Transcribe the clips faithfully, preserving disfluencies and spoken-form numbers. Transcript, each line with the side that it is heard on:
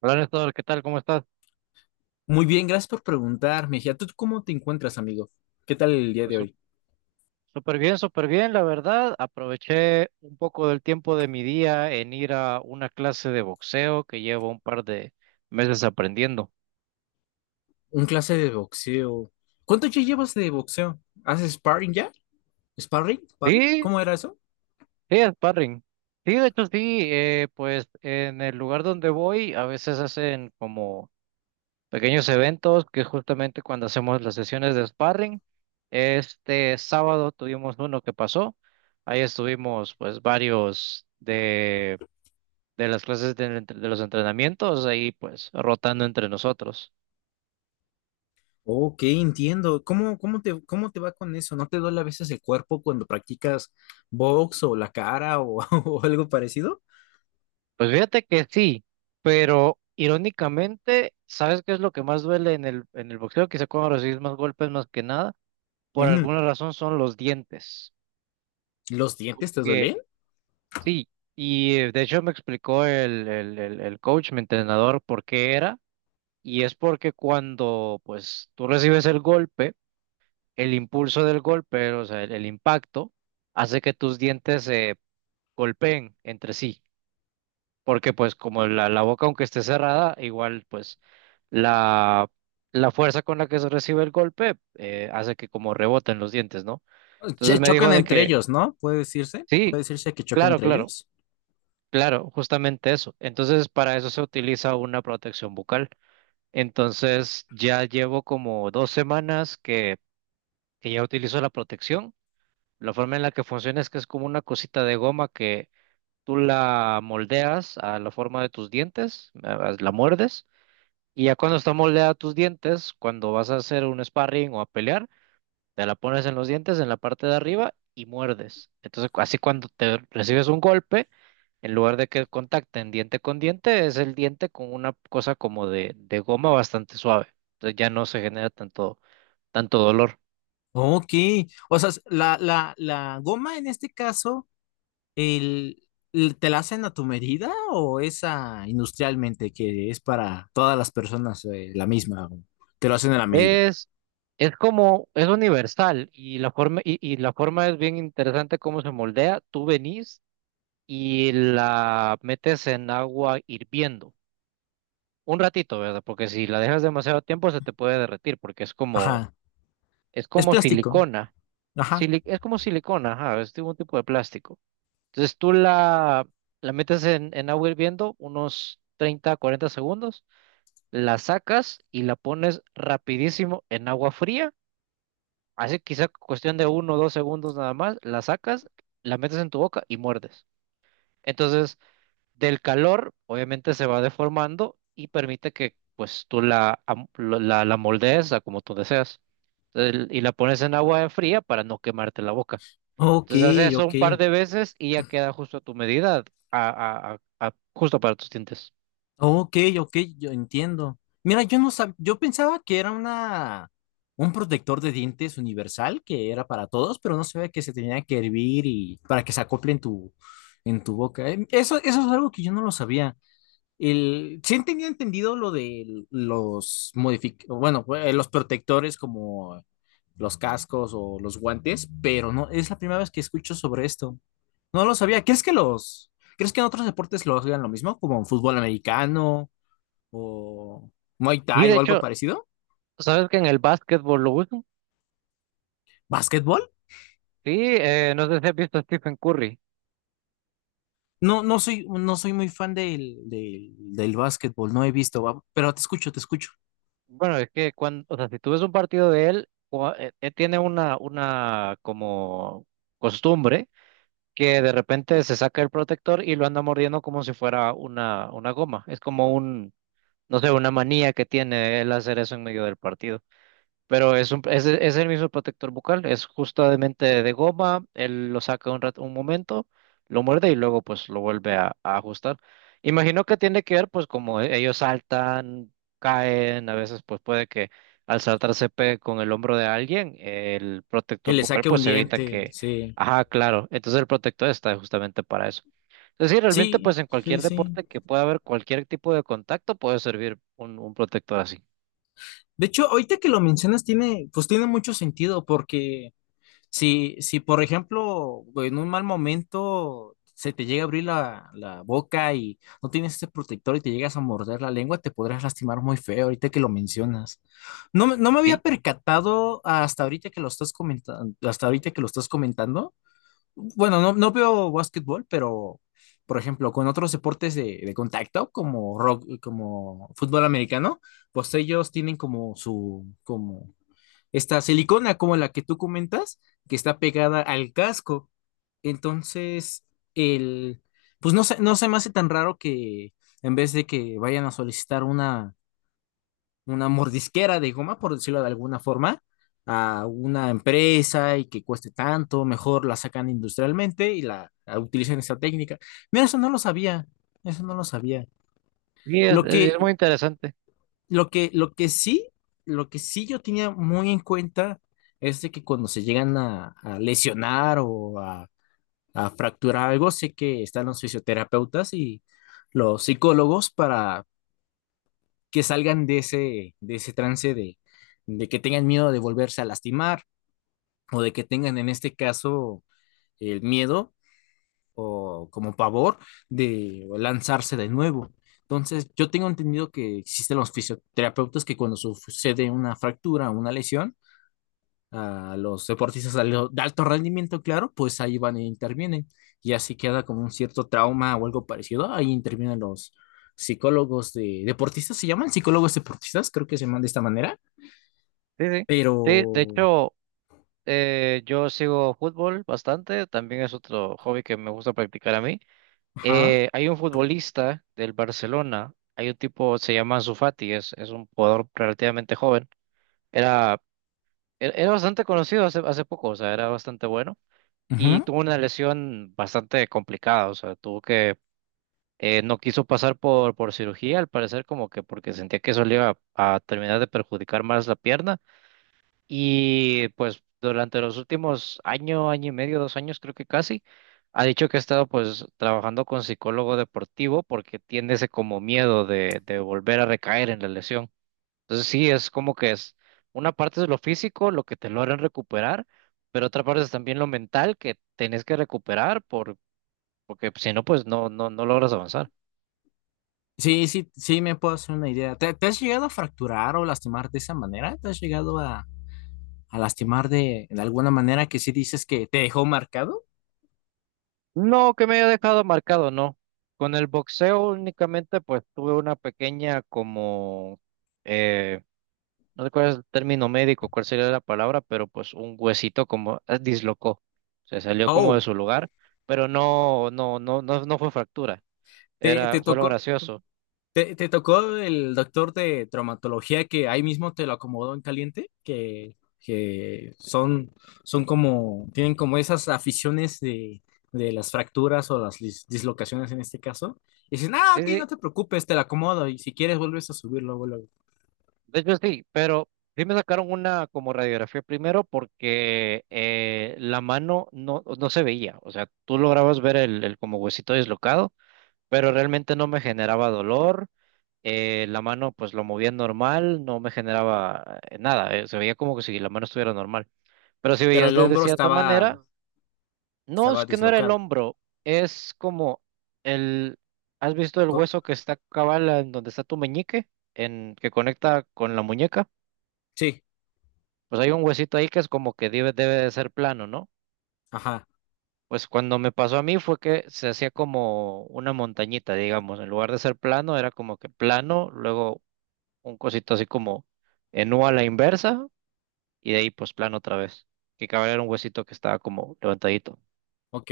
right: Hola Néstor, ¿qué tal? ¿Cómo estás?
left: Muy bien, gracias por preguntar, Mejía. ¿Tú cómo te encuentras, amigo? ¿Qué tal el día
right: Pues
left: de
right: sú-
left: hoy?
right: súper bien, súper bien, la verdad. Aproveché un poco del tiempo de mi día en ir a una clase de boxeo que llevo un par de meses aprendiendo.
left: Un clase de boxeo. ¿Cuánto ya llevas de boxeo? ¿Haces sparring ya? ¿Sparring? ¿Sparring?
right: Sí,
left: ¿Cómo era eso?
right: sí, sparring. Sí, de hecho sí, eh, pues en el lugar donde voy a veces hacen como pequeños eventos que es justamente cuando hacemos las sesiones de sparring. Este sábado tuvimos uno que pasó. Ahí estuvimos pues varios de de las clases de, de los entrenamientos, ahí pues rotando entre nosotros.
left: Ok, entiendo. ¿Cómo, cómo te, cómo te va con eso? ¿No te duele a veces el cuerpo cuando practicas box o la cara o, o algo parecido?
right: Pues fíjate que sí, pero irónicamente, ¿sabes qué es lo que más duele en el, en el boxeo? Quizá cuando recibes más golpes más que nada, por
left: Ujú.
right: alguna razón son los dientes.
left: ¿Los dientes te
right: Que
left: duelen?
right: sí, y eh, de hecho me explicó el, el, el, el coach, mi entrenador, por qué era, y es porque cuando pues tú recibes el golpe, el impulso del golpe, o sea, el el impacto, hace que tus dientes se golpeen entre sí, porque pues como la, la boca aunque esté cerrada, igual pues la, la fuerza con la que se recibe el golpe, eh, hace que como reboten los dientes, ¿no? Entonces
left: Ch-
right: me
left: chocan
right: dijo de
left: entre
right: que
left: ellos, ¿no? ¿Puede decirse? ¿Puede
right: sí,
left: decirse que chocan
right: claro,
left: entre
right: claro,
left: ellos?
right: claro, justamente eso. Entonces para eso se utiliza una protección bucal. Entonces ya llevo como dos semanas que, que ya utilizo la protección. La forma en la que funciona es que es como una cosita de goma que tú la moldeas a la forma de tus dientes, a- la muerdes, y ya cuando está moldeada a tus dientes, cuando vas a hacer un sparring o a pelear, te la pones en los dientes, en la parte de arriba, y muerdes. Entonces, cu- así cuando te recibes un golpe, en lugar de que contacten diente con diente, es el diente con una cosa como de, de goma bastante suave. Entonces ya no se genera tanto, tanto dolor.
left: Ok, o sea, la, la, la goma en este caso. El, el- ¿Te la hacen a tu medida o esa industrialmente que es para todas las personas eh, la misma? O te lo hacen a la medida.
right: Es, es como, es universal y la forma, y, y la forma es bien interesante cómo se moldea. Tú venís, y la metes en agua hirviendo. Un ratito, ¿verdad? Porque si la dejas demasiado tiempo se te puede derretir porque es como,
left: Ajá.
right: es
left: Es
right: como
left: plástico.
right: silicona.
left: Ajá.
right: sili- es como silicona, ajá, es tipo- un tipo de plástico. Entonces tú la, la metes en, en agua hirviendo unos treinta cuarenta segundos, la sacas y la pones rapidísimo en agua fría. Así quizá cuestión de uno o dos segundos nada más, la sacas, la metes en tu boca y muerdes. Entonces del calor, obviamente se va deformando y permite que pues tú la, am- lo- la, la moldees a como tú deseas. El- y la pones en agua fría para no quemarte la boca.
left: Ok,
right: Entonces haces eso
left: ok.
right: un par de veces y ya queda justo a tu medida, a, a- a- a- justo para tus dientes.
left: Ok, ok, yo entiendo. Mira, yo no sab- yo pensaba que era una un protector de dientes universal que era para todos, pero no sabía que se tenía que hervir y para que se acople en tu en tu boca. Eh, Eso, eso es algo que yo no lo sabía. El, sí tenía entendido lo de los modific, bueno, eh, los protectores como los cascos o los guantes, pero no, es la primera vez que escucho sobre esto. No lo sabía. ¿Crees que los, crees que en otros deportes lo hagan lo mismo, como en fútbol americano o Muay
right: Y
left: Thai
right: de
left: o algo
right: hecho,
left: parecido?
right: ¿sabes que en el básquetbol lo usan?
left: ¿Básquetbol?
right: Sí, eh, no sé si has visto a Stephen Curry.
left: No, no soy, no soy muy fan del, del, del básquetbol, no he visto, va, pero te escucho, te escucho.
right: Bueno, es que cuando, o sea, si tú ves un partido de él, cua- eh, eh, tiene una, una como costumbre que de repente se saca el protector y lo anda mordiendo como si fuera una, una goma. Es como un, no sé, una manía que tiene él hacer eso en medio del partido. Pero es, un- es, es el mismo protector bucal, es justamente de goma, él lo saca un rato, un momento, lo muerde y luego pues lo vuelve a, a ajustar. Imagino que tiene que ver pues como e- ellos saltan, caen, a veces pues puede que al saltar se pegue con el hombro de alguien, el
left: Él
right: protector
left: le
right: bucal
left: saque un
right: pues evita Ujú.
left: diente,
right: Que,
left: sí.
right: ajá, claro, entonces el protector está justamente para eso. Es decir, realmente
left: Sí,
right: pues en
left: sí,
right: cualquier
left: sí.
right: deporte que pueda haber cualquier tipo de contacto puede servir un, un protector así.
left: De hecho, ahorita que lo mencionas, tiene, pues tiene mucho sentido, porque si, si por ejemplo, en un mal momento se te llega a abrir la, la boca y no tienes ese protector y te llegas a morder la lengua, te podrás lastimar muy feo ahorita que lo mencionas. No, me- no me había
right: Sí,
left: percatado hasta ahorita que lo estás comentando, hasta ahorita que lo estás comentando, bueno, no, no veo básquetbol, pero por ejemplo, con otros deportes de, de contacto, como rock, como fútbol americano, pues ellos tienen como su, como esta silicona, como la que tú comentas, que está pegada al casco. Entonces, el, pues no se, no se me hace tan raro que en vez de que vayan a solicitar una una mordisquera de goma, por decirlo de alguna forma, a una empresa y que cueste tanto, mejor la sacan industrialmente y la, la utilizan esa técnica. Mira, eso no lo sabía, eso no lo sabía.
right: sí es
left: Lo
right: es
left: que,
right: muy interesante.
left: lo que, lo que sí, lo que sí yo tenía muy en cuenta es de que cuando se llegan a, a lesionar o a, a fracturar algo, sé que están los fisioterapeutas y los psicólogos para que salgan de ese, de ese trance de, de que tengan miedo de volverse a lastimar o de que tengan en este caso el miedo o como pavor de lanzarse de nuevo. Entonces, yo tengo entendido que existen los fisioterapeutas que cuando sucede una fractura o una lesión, a los deportistas de al- de alto rendimiento, claro, pues ahí van e intervienen. Y así queda como un cierto trauma o algo parecido. Ahí intervienen los psicólogos de deportistas, se llaman psicólogos deportistas, creo que se llaman de esta manera.
right: Sí, sí.
left: Pero,
right: Sí, de hecho, eh, yo sigo fútbol bastante, también es otro hobby que me gusta practicar a mí.
left: ajá,
right: Eh, hay un futbolista del Barcelona, hay un tipo, se llama Ansu Fati, es, es un jugador relativamente joven. Era, er- era bastante conocido hace, hace poco, o sea, era bastante bueno y
left: ujú.
right: tuvo una lesión bastante complicada, o sea, tuvo que, eh, no quiso pasar por, por cirugía, al parecer como que porque sentía que eso le iba a a terminar de perjudicar más la pierna. Y pues durante los últimos año, año y medio, dos años creo que casi, ha dicho que ha estado pues trabajando con psicólogo deportivo porque tiene ese como miedo de, de volver a recaer en la lesión. Entonces sí, es como que es una parte es lo físico, lo que te logran recuperar, pero otra parte es también lo mental que tenés que recuperar por, porque si no, pues no, no, no logras avanzar.
left: Sí, sí, sí, me puedo hacer una idea. ¿Te, te has llegado a fracturar o lastimar de esa manera? ¿Te has llegado a, a lastimar de, de alguna manera que sí dices que te dejó marcado?
right: No, que me haya dejado marcado, no. Con el boxeo únicamente pues tuve una pequeña como, no recuerdo el término médico, cuál sería la palabra, pero pues un huesito como, eh, dislocó, se salió como de
left: Oh,
right: su lugar, pero no, no, no, no, no fue fractura,
left: te, te
right: era, fue lo
left: tocó.
right: gracioso.
left: ¿Te, te tocó el doctor de traumatología que ahí mismo te lo acomodó en caliente? Que, que son, son como, tienen como esas aficiones de, de las fracturas o las dis- dislocaciones en este caso. Y dicen, ah,
right: Sí,
left: ok,
right: sí,
left: no te preocupes, te lo acomodo. Y si quieres, vuelves a subirlo, luego, luego".
right: de hecho sí, pero sí me sacaron una como radiografía primero porque, eh, la mano no, no se veía, o sea, tú lograbas ver el, el como huesito dislocado, pero realmente no me generaba dolor, eh, la mano pues lo movía normal, no me generaba eh, nada, eh, se veía como que si la mano estuviera normal. Pero si
left: Pero
right: veías
left: el
right: de, de
left: hombro
right: cierta
left: estaba,
right: manera, no es
left: estaba
right: que no era el
left: dislocado.
right: hombro, es como el, ¿has visto el
left: Co-
right: hueso que está cabal en donde está tu meñique, en que conecta con la muñeca?
left: sí,
right: Pues hay un huesito ahí que es como que debe, debe de ser plano, ¿no?
left: ajá,
right: Pues cuando me pasó a mí fue que se hacía como una montañita, digamos, en lugar de ser plano, era como que plano, luego un cosito así como en U a la inversa, y de ahí pues plano otra vez, que cabal era un huesito que estaba como levantadito.
left: ok,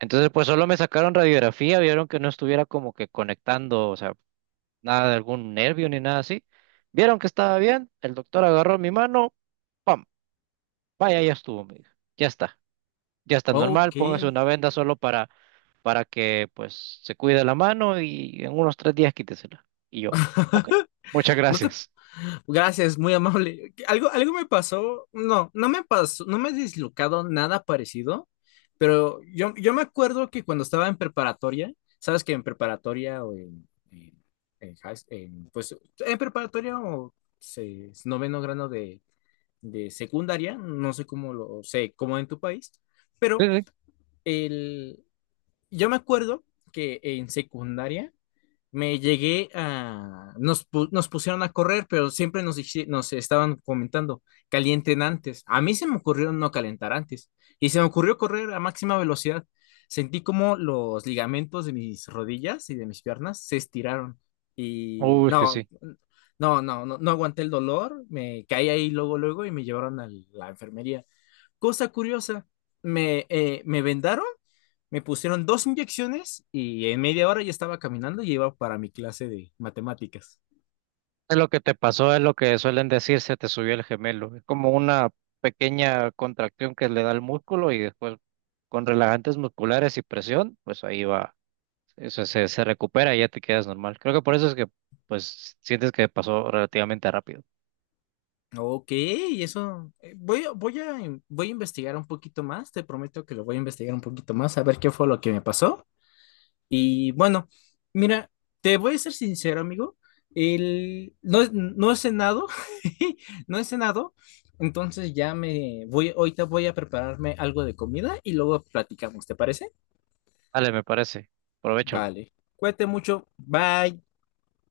right: Entonces, pues solo me sacaron radiografía, vieron que no estuviera como que conectando, o sea, nada de algún nervio ni nada así. Vieron que estaba bien, el doctor agarró mi mano, ¡pam! Vaya, ya estuvo, me dijo. Ya está, ya está normal,
left: ok.
right: póngase una venda solo para, para que pues se cuide la mano y en unos tres días quítesela. Y yo, ok, muchas
left: No te
right: gracias.
left: Gracias, muy amable. Algo, algo me pasó, no, no me pasó, no me he dislocado nada parecido, pero yo, yo me acuerdo que cuando estaba en preparatoria, sabes que en preparatoria o en, en- en high- en, pues en preparatoria o se- noveno grado de, de secundaria, no sé cómo lo sé, cómo en tu país,
right: Sí,
left: pero
right: sí.
left: el, yo me acuerdo que en secundaria me llegué a... Nos, pu- nos pusieron a correr, pero siempre nos, dici- nos estaban comentando, calienten antes. A mí se me ocurrió no calentar antes y se me ocurrió correr a máxima velocidad. Sentí como los ligamentos de mis rodillas y de mis piernas se estiraron y
right: Uy, es que
left: no,
right: sí.
left: no, no, no, no aguanté el dolor, me caí ahí luego, luego y me llevaron a la enfermería. Cosa curiosa, me, eh, me vendaron me pusieron dos inyecciones y en media hora ya estaba caminando y iba para mi clase de matemáticas.
right: es Lo que te pasó es lo que suelen decir, se te subió el gemelo. Es como una pequeña contracción que le da el músculo y después con relajantes musculares y presión, pues ahí va, eso se, se recupera y ya te quedas normal. Creo que por eso es que pues sientes que pasó relativamente rápido.
left: Ok, eso eh, voy, a- voy, a, in- voy a investigar un poquito más, te prometo que lo voy a investigar un poquito más, a ver qué fue lo que me pasó. Y bueno, mira, te voy a ser sincero, amigo, el, no, he- no he cenado, no he cenado, entonces ya me voy, ahorita voy a prepararme algo de comida y luego platicamos, ¿te parece?
right: Vale, me parece. Provecho.
left: Vale, cuídate mucho, bye.